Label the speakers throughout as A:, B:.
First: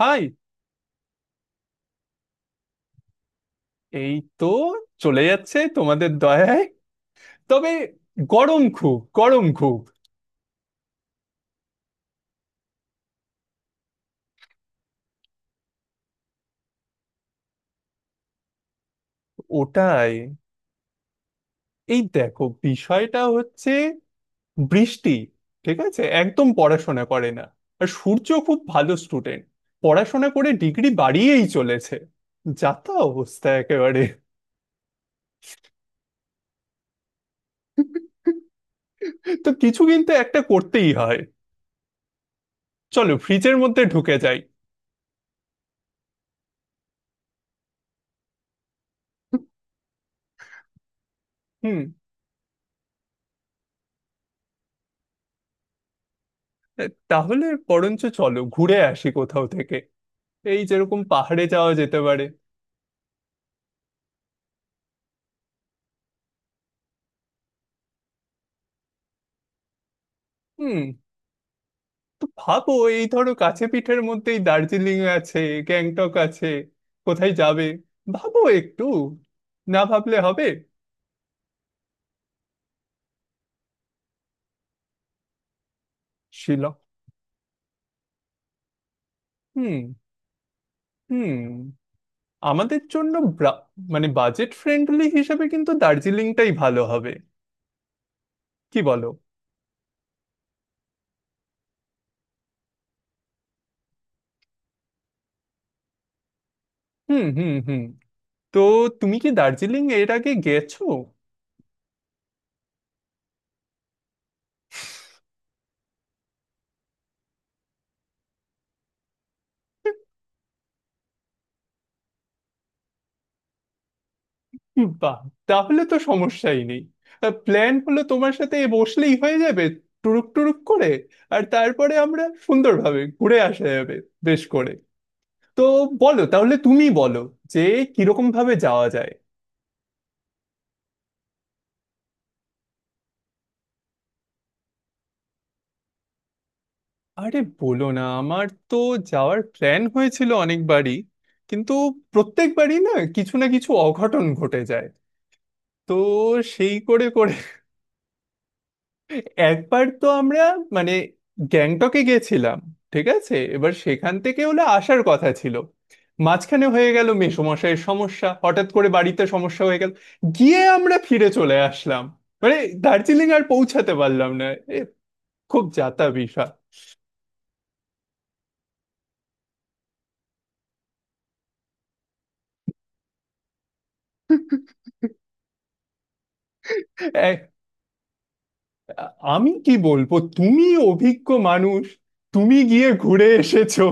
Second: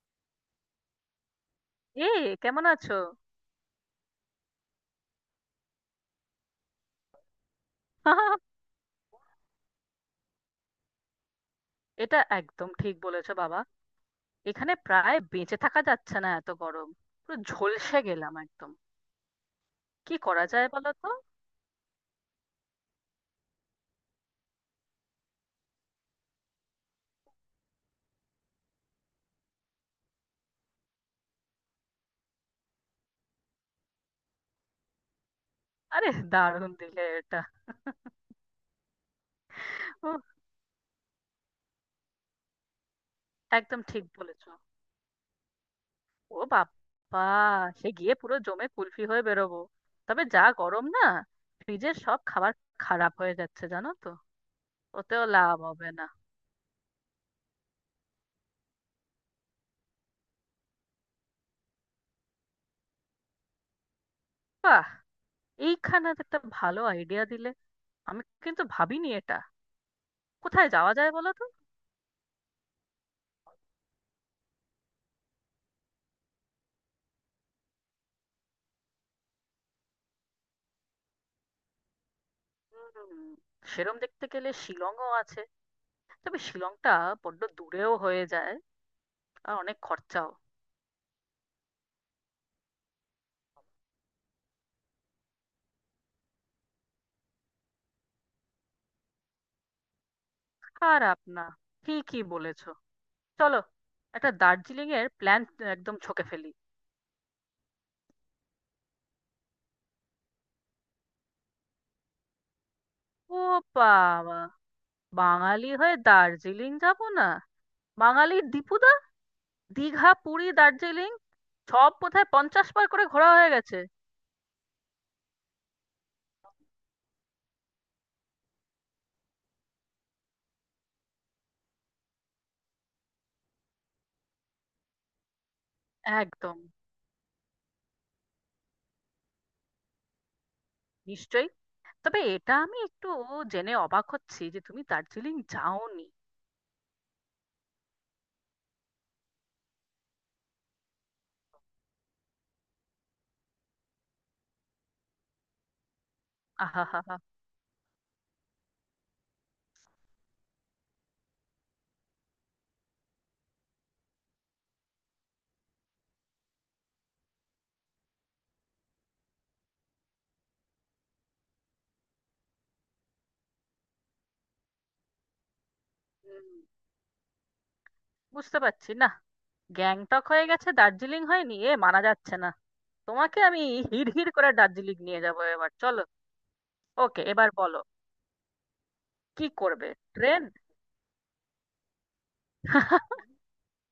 A: High.
B: এই, কেমন আছো?
A: এই তো, চলে যাচ্ছে তোমাদের দয়ায়। তবে গরম, খুব গরম খুব।
B: এটা একদম ঠিক বলেছো বাবা। এখানে প্রায় বেঁচে থাকা যাচ্ছে না, এত গরম। পুরো ঝলসে গেলাম একদম।
A: ওটাই।
B: কি করা যায় বলো তো?
A: এই দেখো, বিষয়টা হচ্ছে বৃষ্টি ঠিক আছে একদম পড়াশোনা করে না। আর সূর্য খুব ভালো স্টুডেন্ট, পড়াশোনা করে ডিগ্রি বাড়িয়েই চলেছে। যা তা অবস্থা একেবারে।
B: আরে দারুণ দিলে এটা।
A: তো কিছু কিন্তু
B: উহ,
A: একটা করতেই হয়। চলো ফ্রিজের
B: একদম
A: মধ্যে
B: ঠিক
A: ঢুকে যাই।
B: বলেছো। ও বাবা, সে গিয়ে পুরো জমে কুলফি হয়ে বেরোবো। তবে যা গরম না,
A: হুম।
B: ফ্রিজের সব খাবার খারাপ হয়ে যাচ্ছে জানো তো, ওতেও লাভ হবে না।
A: তাহলে বরঞ্চ চলো ঘুরে আসি কোথাও থেকে। এই যেরকম পাহাড়ে যাওয়া যেতে পারে।
B: বাহ, এইখানে তো একটা ভালো আইডিয়া দিলে। আমি কিন্তু ভাবিনি এটা। কোথায়
A: হুম।
B: যাওয়া যায় বলো তো?
A: তো ভাবো, এই ধরো কাছে পিঠের মধ্যেই দার্জিলিং আছে, গ্যাংটক আছে। কোথায় যাবে ভাবো একটু, না ভাবলে হবে।
B: হুম, সেরম দেখতে গেলে শিলংও আছে। তবে
A: শিলং।
B: শিলংটা বড্ড দূরেও হয়ে যায়, আর অনেক
A: হুম।
B: খরচাও।
A: হুম। আমাদের জন্য মানে বাজেট ফ্রেন্ডলি হিসেবে কিন্তু দার্জিলিংটাই ভালো হবে, কি বলো।
B: খারাপ না, ঠিকই বলেছো। চলো, একটা দার্জিলিং এর প্ল্যান একদম ছকে ফেলি।
A: হুম হুম হুম। তো তুমি কি দার্জিলিং এর আগে গেছো?
B: ও বাবা, বাঙালি হয়ে দার্জিলিং যাব না? বাঙালি দীপুদা, দীঘা পুরী দার্জিলিং, সব বোধহয় 50 বার করে ঘোরা হয়ে গেছে।
A: বাহ, তাহলে তো সমস্যাই নেই। প্ল্যান হলো, তোমার সাথে বসলেই হয়ে যাবে টুরুক টুরুক করে, আর তারপরে আমরা সুন্দরভাবে ঘুরে আসা যাবে বেশ করে। তো বলো, তাহলে
B: একদম,
A: তুমি বলো যে কিরকম ভাবে যাওয়া যায়।
B: নিশ্চয়ই। তবে এটা আমি একটু জেনে অবাক হচ্ছি যে তুমি দার্জিলিং যাওনি।
A: আরে বলো না, আমার তো যাওয়ার প্ল্যান হয়েছিল অনেকবারই, কিন্তু প্রত্যেকবারই না কিছু না কিছু অঘটন ঘটে যায়। তো সেই
B: আহা হা
A: করে করে একবার তো আমরা মানে গ্যাংটকে গেছিলাম। ঠিক আছে, এবার সেখান থেকে হলে আসার কথা ছিল। মাঝখানে হয়ে গেল মেসোমশাইয়ের সমস্যা, হঠাৎ করে বাড়িতে সমস্যা হয়ে গেল, গিয়ে আমরা ফিরে চলে আসলাম। মানে দার্জিলিং আর পৌঁছাতে পারলাম না। এ, খুব যাতা
B: হা,
A: বিষয়।
B: বুঝতে পারছি না। গ্যাংটক হয়ে গেছে দার্জিলিং হয়নি, এ মানা যাচ্ছে না। তোমাকে আমি হিড়হিড় করে দার্জিলিং নিয়ে যাবো, এবার চলো। ওকে, এবার
A: এক-
B: বলো কি
A: আমি কি
B: করবে।
A: বলবো,
B: ট্রেন?
A: তুমি অভিজ্ঞ মানুষ, তুমি গিয়ে ঘুরে এসেছো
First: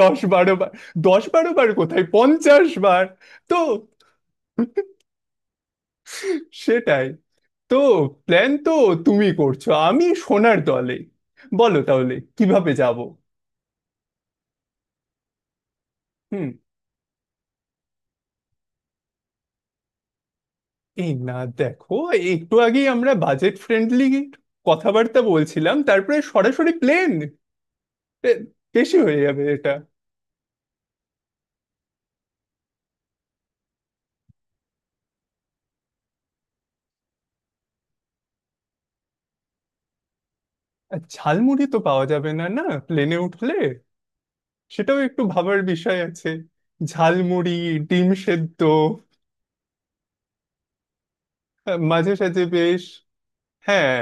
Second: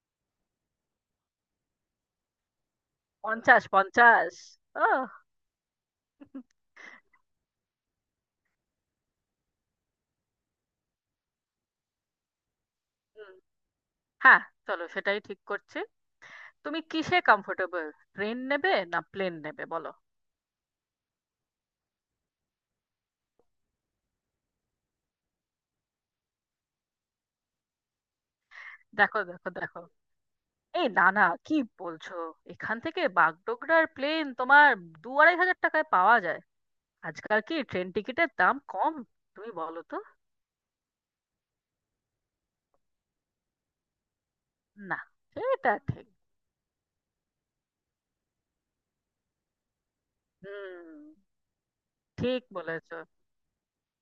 A: 10-12 বার। 10-12 বার কোথায়, 50 বার। তো
B: পঞ্চাশ পঞ্চাশ। ও, হুম,
A: সেটাই। তো প্ল্যান তো তুমি করছো, আমি সোনার দলে। বলো তাহলে কিভাবে যাব।
B: হ্যাঁ চলো, সেটাই ঠিক করছি।
A: হুম।
B: তুমি কিসে কমফোর্টেবল? ট্রেন নেবে না প্লেন নেবে বলো।
A: এই না, দেখো, একটু আগেই আমরা বাজেট ফ্রেন্ডলি কথাবার্তা বলছিলাম, তারপরে সরাসরি প্লেন বেশি হয়ে
B: দেখো
A: যাবে
B: দেখো
A: এটা।
B: দেখো, এই না না কি বলছো? এখান থেকে বাগডোগরার প্লেন তোমার দু আড়াই হাজার টাকায় পাওয়া যায়। আজকাল কি ট্রেন টিকিটের দাম কম? তুমি বলো তো।
A: আর ঝালমুড়ি তো পাওয়া যাবে না না প্লেনে উঠলে, সেটাও
B: না,
A: একটু ভাবার
B: সেটা
A: বিষয়
B: ঠিক।
A: আছে। ঝালমুড়ি, ডিম সেদ্ধ,
B: হুম,
A: মাঝে
B: ঠিক
A: সাঝে বেশ।
B: বলেছো।
A: হ্যাঁ,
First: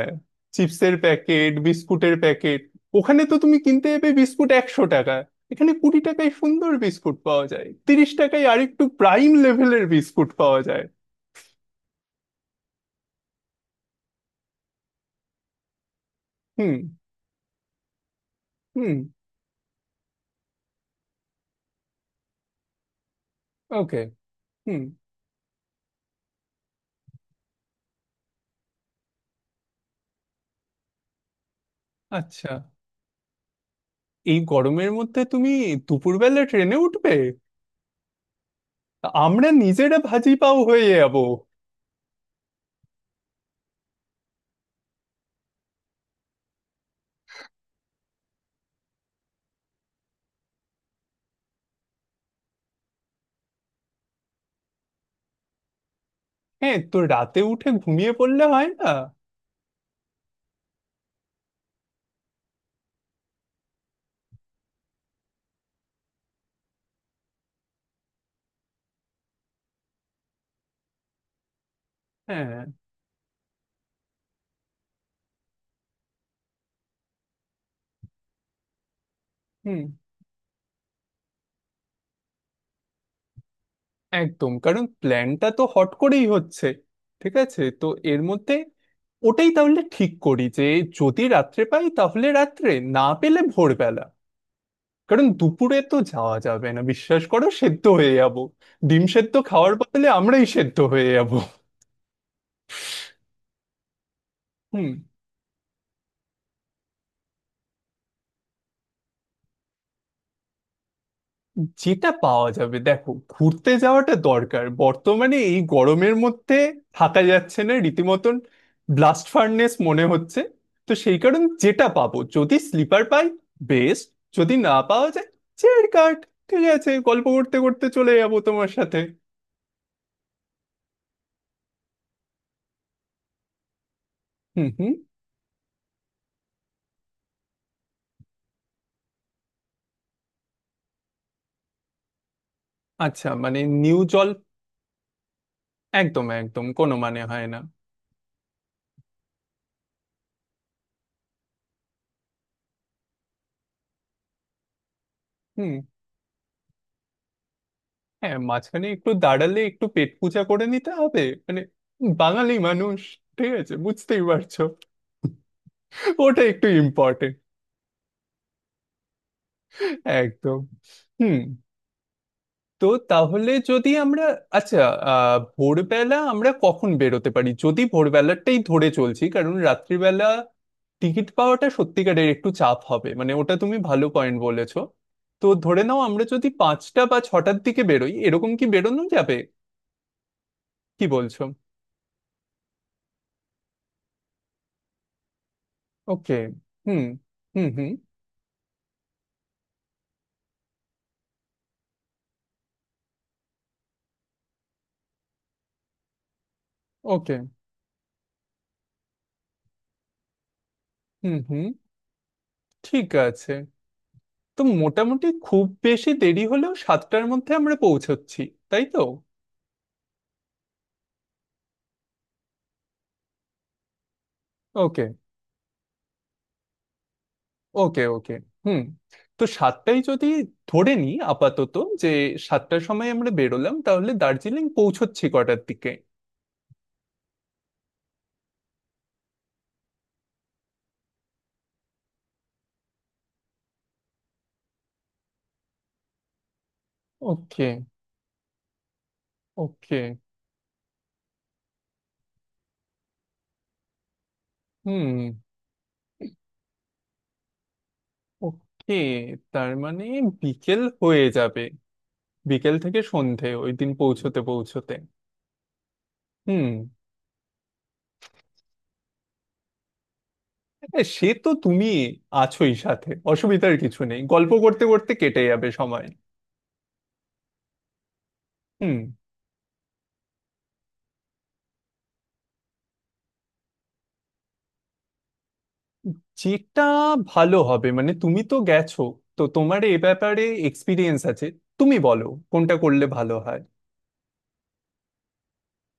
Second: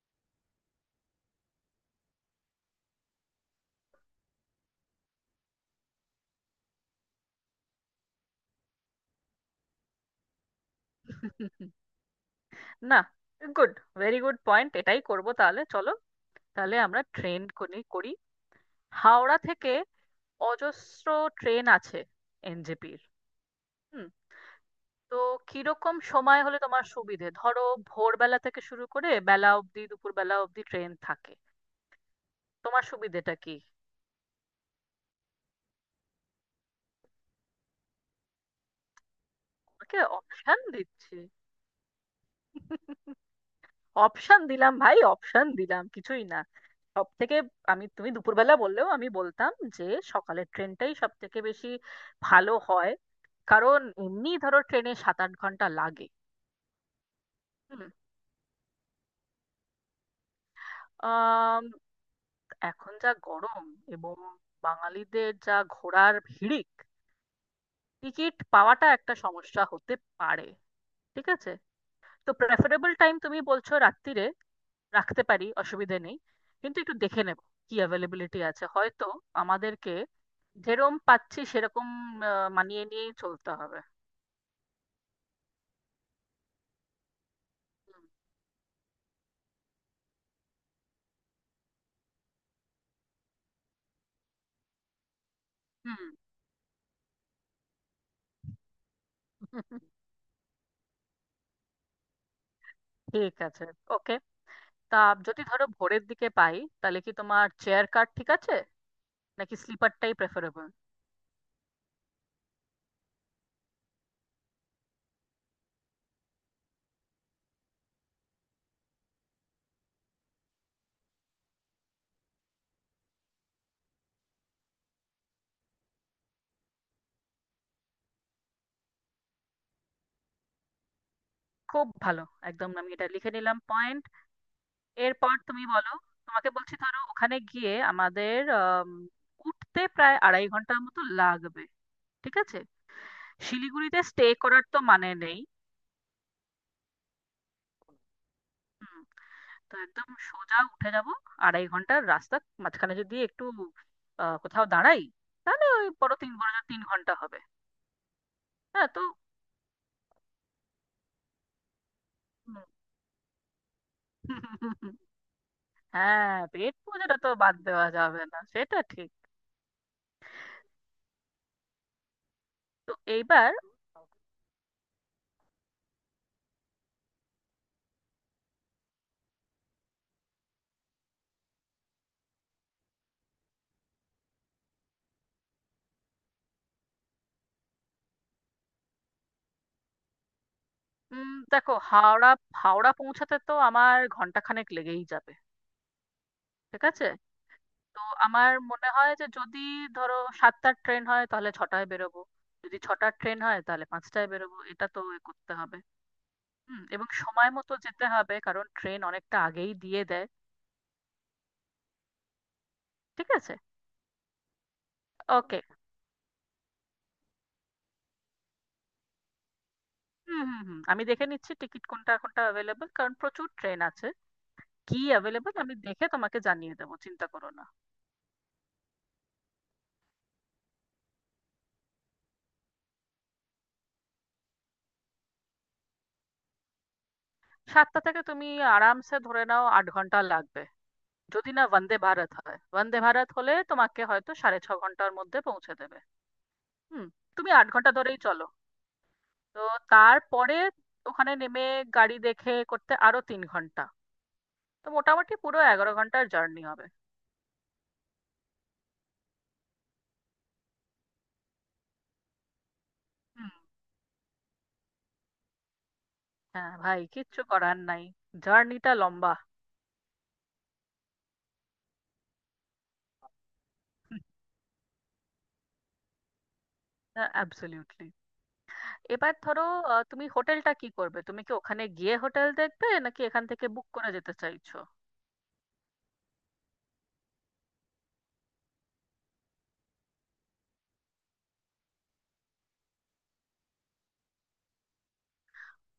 A: চিপসের প্যাকেট, বিস্কুটের প্যাকেট, ওখানে তো তুমি কিনতে যাবে বিস্কুট 100 টাকা, এখানে 20 টাকায় সুন্দর বিস্কুট পাওয়া যায়, 30 টাকায় আরেকটু প্রাইম লেভেলের বিস্কুট পাওয়া যায়।
B: না, গুড। ভেরি গুড পয়েন্ট, এটাই করব তাহলে। চলো
A: হুম
B: তাহলে আমরা ট্রেন করি করি।
A: হুম।
B: হাওড়া থেকে অজস্র ট্রেন আছে এনজেপির।
A: ওকে।
B: হুম,
A: হুম।
B: তো কিরকম সময় হলে তোমার সুবিধে? ধরো ভোরবেলা থেকে শুরু করে বেলা অবধি, দুপুর বেলা অবধি ট্রেন থাকে।
A: আচ্ছা,
B: তোমার সুবিধেটা কি?
A: এই গরমের মধ্যে তুমি দুপুরবেলা ট্রেনে উঠবে, আমরা
B: তোমাকে
A: নিজেরা ভাজি পাও
B: অপশন
A: হয়ে
B: দিচ্ছি,
A: যাবো।
B: অপশন দিলাম ভাই, অপশন দিলাম কিছুই না। সব থেকে, আমি, তুমি দুপুরবেলা বললেও আমি বলতাম যে সকালের ট্রেনটাই সব থেকে বেশি ভালো হয়। কারণ এমনি ধরো ট্রেনে 7-8 ঘন্টা লাগে।
A: হ্যাঁ, তো রাতে উঠে
B: হুম,
A: ঘুমিয়ে পড়লে হয় না?
B: আম, এখন যা গরম, এবং বাঙালিদের যা ঘোরার হিড়িক, টিকিট পাওয়াটা একটা সমস্যা হতে পারে। ঠিক আছে, তো
A: হ্যাঁ।
B: প্রেফারেবল টাইম তুমি বলছো রাত্তিরে, রাখতে পারি অসুবিধে নেই। কিন্তু একটু দেখে নেব কি অ্যাভেলেবিলিটি আছে, হয়তো
A: হুম।
B: আমাদেরকে যেরকম পাচ্ছি সেরকম মানিয়ে নিয়েই চলতে হবে।
A: একদম, কারণ প্ল্যানটা তো হট করেই হচ্ছে। ঠিক আছে, তো এর মধ্যে ওটাই তাহলে ঠিক করি যে যদি রাত্রে পাই তাহলে রাত্রে, না পেলে ভোরবেলা, কারণ দুপুরে তো
B: হুম।
A: যাওয়া যাবে না, বিশ্বাস করো সেদ্ধ হয়ে যাব। ডিম সেদ্ধ খাওয়ার
B: হুম।
A: বদলে আমরাই সেদ্ধ হয়ে যাব।
B: ঠিক আছে, ওকে।
A: হুম।
B: তা, যদি ধরো ভোরের দিকে পাই, তাহলে কি তোমার চেয়ার কার ঠিক আছে নাকি স্লিপারটাই প্রেফারেবল?
A: যেটা পাওয়া যাবে। দেখো, ঘুরতে যাওয়াটা দরকার, বর্তমানে এই গরমের মধ্যে থাকা যাচ্ছে না রীতিমতন, ব্লাস্ট ফার্নেস মনে হচ্ছে। তো সেই কারণে যেটা পাবো, যদি স্লিপার পাই বেস্ট, যদি না পাওয়া যায় চেয়ার কাট ঠিক আছে, গল্প করতে করতে চলে যাবো তোমার সাথে।
B: খুব ভালো, একদম আমি এটা লিখে নিলাম পয়েন্ট।
A: হুম হুম।
B: এরপর তুমি বলো। তোমাকে বলছি ধরো ওখানে গিয়ে আমাদের উঠতে প্রায় 2.5 ঘন্টার মতো লাগবে। ঠিক আছে,
A: আচ্ছা মানে নিউ
B: শিলিগুড়িতে স্টে
A: জল।
B: করার তো মানে নেই।
A: একদম একদম, কোনো মানে হয় না।
B: হুম, তো একদম সোজা উঠে যাব। 2.5 ঘন্টার রাস্তা, মাঝখানে যদি একটু কোথাও দাঁড়াই, তাহলে
A: হুম।
B: ওই বড় তিন, বড় জোর 3 ঘন্টা হবে।
A: হ্যাঁ, মাঝখানে
B: হ্যাঁ তো,
A: একটু দাঁড়ালে একটু পেট পূজা করে নিতে হবে। মানে বাঙালি
B: হুম।
A: মানুষ, ঠিক আছে বুঝতেই পারছো।
B: হ্যাঁ
A: ওটা একটু
B: পেট পূজাটা তো
A: ইম্পর্টেন্ট।
B: বাদ দেওয়া যাবে না, সেটা ঠিক।
A: একদম। হুম। তো
B: তো
A: তাহলে
B: এইবার,
A: যদি আমরা আচ্ছা ভোরবেলা আমরা কখন বেরোতে পারি, যদি ভোরবেলাটাই ধরে চলছি, কারণ রাত্রিবেলা টিকিট পাওয়াটা সত্যিকারের একটু চাপ হবে, মানে ওটা তুমি ভালো পয়েন্ট বলেছো। তো ধরে নাও আমরা যদি 5টা বা 6টার দিকে বেরোই এরকম, কি বেরোনো যাবে? কি বলছো?
B: দেখো, হাওড়া, হাওড়া পৌঁছাতে তো আমার ঘন্টাখানেক লেগেই যাবে।
A: ওকে।
B: ঠিক
A: হুম
B: আছে,
A: হুম হুম।
B: তো আমার মনে হয় যে যদি ধরো সাতটার ট্রেন হয় তাহলে ছটায় বেরোবো, যদি ছটার ট্রেন হয় তাহলে পাঁচটায় বেরোবো, এটা তো এ করতে হবে। হুম, এবং
A: ওকে।
B: সময় মতো যেতে হবে, কারণ ট্রেন অনেকটা আগেই দিয়ে দেয়।
A: হুম হুম। ঠিক
B: ঠিক
A: আছে,
B: আছে,
A: তো মোটামুটি
B: ওকে।
A: খুব বেশি দেরি হলেও 7টার মধ্যে আমরা পৌঁছচ্ছি, তাই তো?
B: হুম হুম হুম, আমি দেখে নিচ্ছি টিকিট কোনটা কোনটা অ্যাভেলেবল, কারণ প্রচুর ট্রেন আছে। কি
A: ওকে
B: অ্যাভেলেবল আমি দেখে তোমাকে জানিয়ে দেবো, চিন্তা করো না।
A: ওকে। ওকে। হুম। তো 7টায় যদি ধরে নিই আপাতত যে 7টার সময় আমরা বেরোলাম, তাহলে দার্জিলিং পৌঁছচ্ছি কটার দিকে?
B: সাতটা থেকে তুমি আরামসে ধরে নাও 8 ঘন্টা লাগবে, যদি না বন্দে ভারত হয়। বন্দে ভারত হলে তোমাকে হয়তো 6.5 ঘন্টার মধ্যে পৌঁছে দেবে। হুম, তুমি আট
A: ওকে।
B: ঘন্টা ধরেই চলো। তো
A: ওকে।
B: তারপরে ওখানে নেমে গাড়ি দেখে করতে আরো 3 ঘন্টা, তো
A: হুম।
B: মোটামুটি পুরো 11 ঘন্টার জার্নি হবে।
A: ওকে। তার মানে বিকেল হয়ে যাবে, বিকেল থেকে সন্ধে
B: হুম,
A: ওই দিন পৌঁছতে পৌঁছতে। হুম।
B: হ্যাঁ ভাই কিচ্ছু করার নাই, জার্নিটা লম্বা।
A: সে তো তুমি আছোই সাথে, অসুবিধার কিছু নেই, গল্প করতে করতে কেটে যাবে সময়।
B: অ্যাবসলিউটলি।
A: হুম।
B: এবার ধরো, তুমি হোটেলটা কি করবে? তুমি কি ওখানে গিয়ে হোটেল দেখবে, নাকি এখান থেকে বুক করে যেতে চাইছো?
A: যেটা ভালো হবে, মানে তুমি তো গেছো, তো তোমার এ ব্যাপারে এক্সপিরিয়েন্স আছে, তুমি বলো কোনটা করলে ভালো হয়।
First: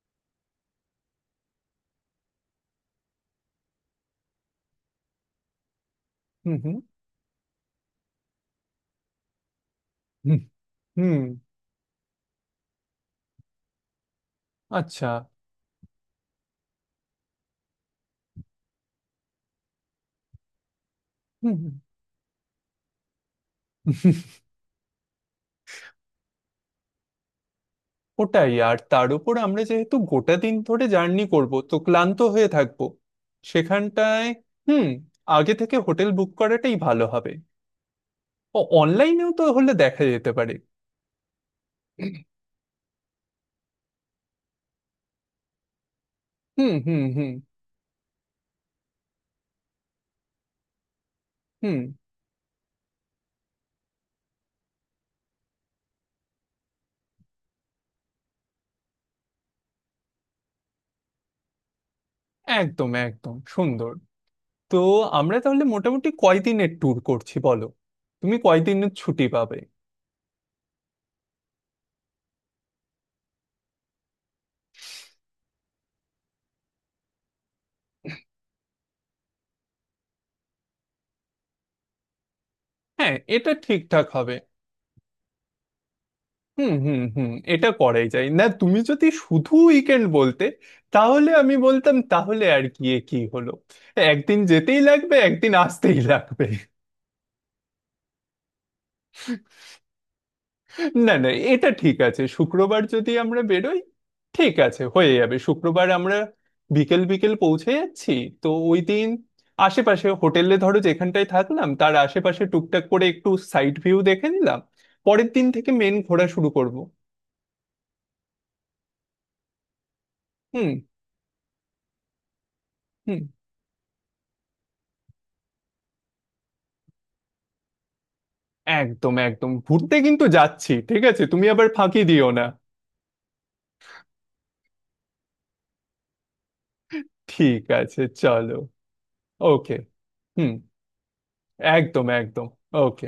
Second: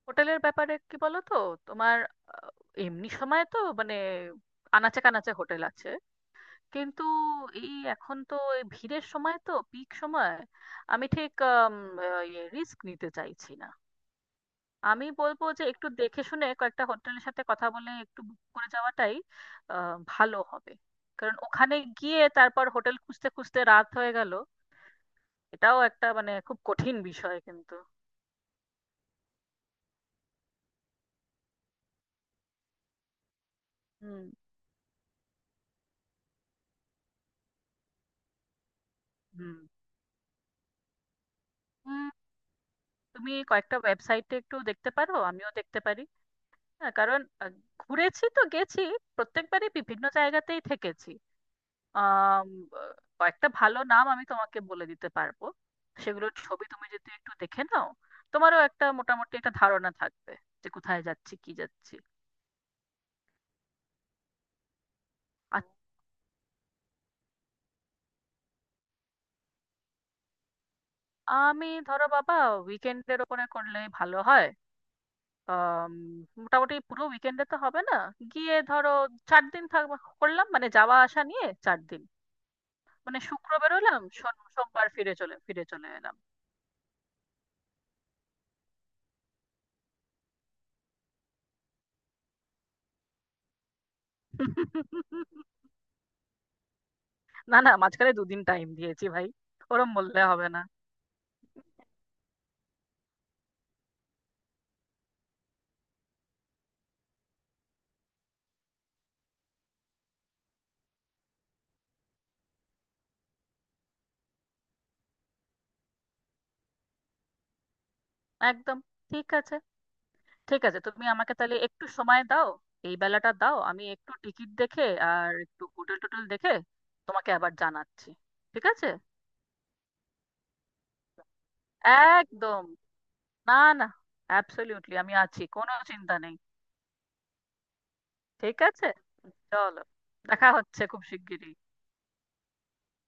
B: হোটেলের ব্যাপারে কি বলো তো তোমার, আহ, এমনি সময় তো মানে আনাচে কানাচে হোটেল আছে,
A: হুম হুম
B: কিন্তু এই এখন তো এই ভিড়ের সময় তো পিক সময়।
A: হুম।
B: আমি
A: হুম,
B: ঠিক রিস্ক নিতে চাইছি না। আমি
A: আচ্ছা।
B: বলবো যে একটু দেখে শুনে কয়েকটা হোটেলের সাথে কথা বলে একটু বুক করে যাওয়াটাই ভালো হবে। কারণ
A: হুম হুম।
B: ওখানে গিয়ে তারপর হোটেল খুঁজতে খুঁজতে রাত হয়ে গেল, এটাও একটা মানে খুব কঠিন বিষয় কিন্তু।
A: ওটাই, আর তার উপর আমরা যেহেতু গোটা দিন ধরে জার্নি করব, তো ক্লান্ত হয়ে থাকবো
B: হুম,
A: সেখানটায়। হুম। আগে থেকে হোটেল বুক করাটাই ভালো হবে। ও অনলাইনেও তো
B: হুম,
A: হলে দেখা যেতে পারে।
B: হুম, তুমি কয়েকটা ওয়েবসাইটে একটু দেখতে পারো, আমিও দেখতে পারি।
A: হুম
B: হ্যাঁ
A: হুম
B: কারণ
A: হুম।
B: ঘুরেছি তো, গেছি প্রত্যেকবারই বিভিন্ন জায়গাতেই থেকেছি।
A: হুম।
B: আম, কয়েকটা ভালো নাম আমি তোমাকে বলে দিতে পারবো, সেগুলোর ছবি তুমি যদি একটু দেখে নাও, তোমারও একটা মোটামুটি একটা ধারণা থাকবে যে কোথায় যাচ্ছি কি যাচ্ছি।
A: একদম একদম, সুন্দর। তো আমরা
B: আর,
A: তাহলে মোটামুটি কয়দিনের ট্যুর করছি বলো, তুমি কয়দিনের ছুটি পাবে?
B: আমি ধরো বাবা উইকেন্ডের ওপরে করলে ভালো হয়। আম, মোটামুটি পুরো উইকেন্ডে তো হবে না। গিয়ে ধরো 4 দিন থাকবো, করলাম মানে যাওয়া আসা নিয়ে 4 দিন।
A: হ্যাঁ,
B: মানে
A: এটা
B: শুক্র বেরোলাম,
A: ঠিকঠাক হবে।
B: সোমবার ফিরে চলে এলাম।
A: হুম হুম হুম, এটা করাই যায়। না তুমি যদি শুধু উইকেন্ড বলতে, তাহলে আমি বলতাম তাহলে আর গিয়ে কি হলো, একদিন যেতেই লাগবে একদিন আসতেই লাগবে।
B: না না মাঝখানে 2 দিন টাইম দিয়েছি ভাই, ওরম বললে হবে না।
A: না না, এটা ঠিক আছে। শুক্রবার যদি আমরা বেরোই ঠিক আছে, হয়ে যাবে। শুক্রবার আমরা বিকেল বিকেল পৌঁছে যাচ্ছি, তো ওই দিন আশেপাশে হোটেলে ধরো যেখানটায় থাকলাম তার আশেপাশে টুকটাক করে একটু সাইড ভিউ দেখে নিলাম, পরের দিন থেকে মেন ঘোরা শুরু করব।
B: একদম। ঠিক আছে, ঠিক
A: হুম
B: আছে, তুমি আমাকে তাহলে একটু সময় দাও। এই
A: হুম।
B: বেলাটা দাও, আমি একটু টিকিট দেখে আর একটু হোটেল টোটেল দেখে তোমাকে আবার জানাচ্ছি। ঠিক আছে।
A: একদম একদম ঘুরতে কিন্তু যাচ্ছি, ঠিক আছে, তুমি আবার ফাঁকি দিও না।
B: একদম, না, না, অ্যাবসলিউটলি, আমি আছি, কোনো চিন্তা নেই।
A: ঠিক আছে চলো।
B: ঠিক আছে
A: ওকে।
B: চলো। দেখা
A: হুম।
B: হচ্ছে খুব শিগগিরই।
A: একদম একদম। ওকে।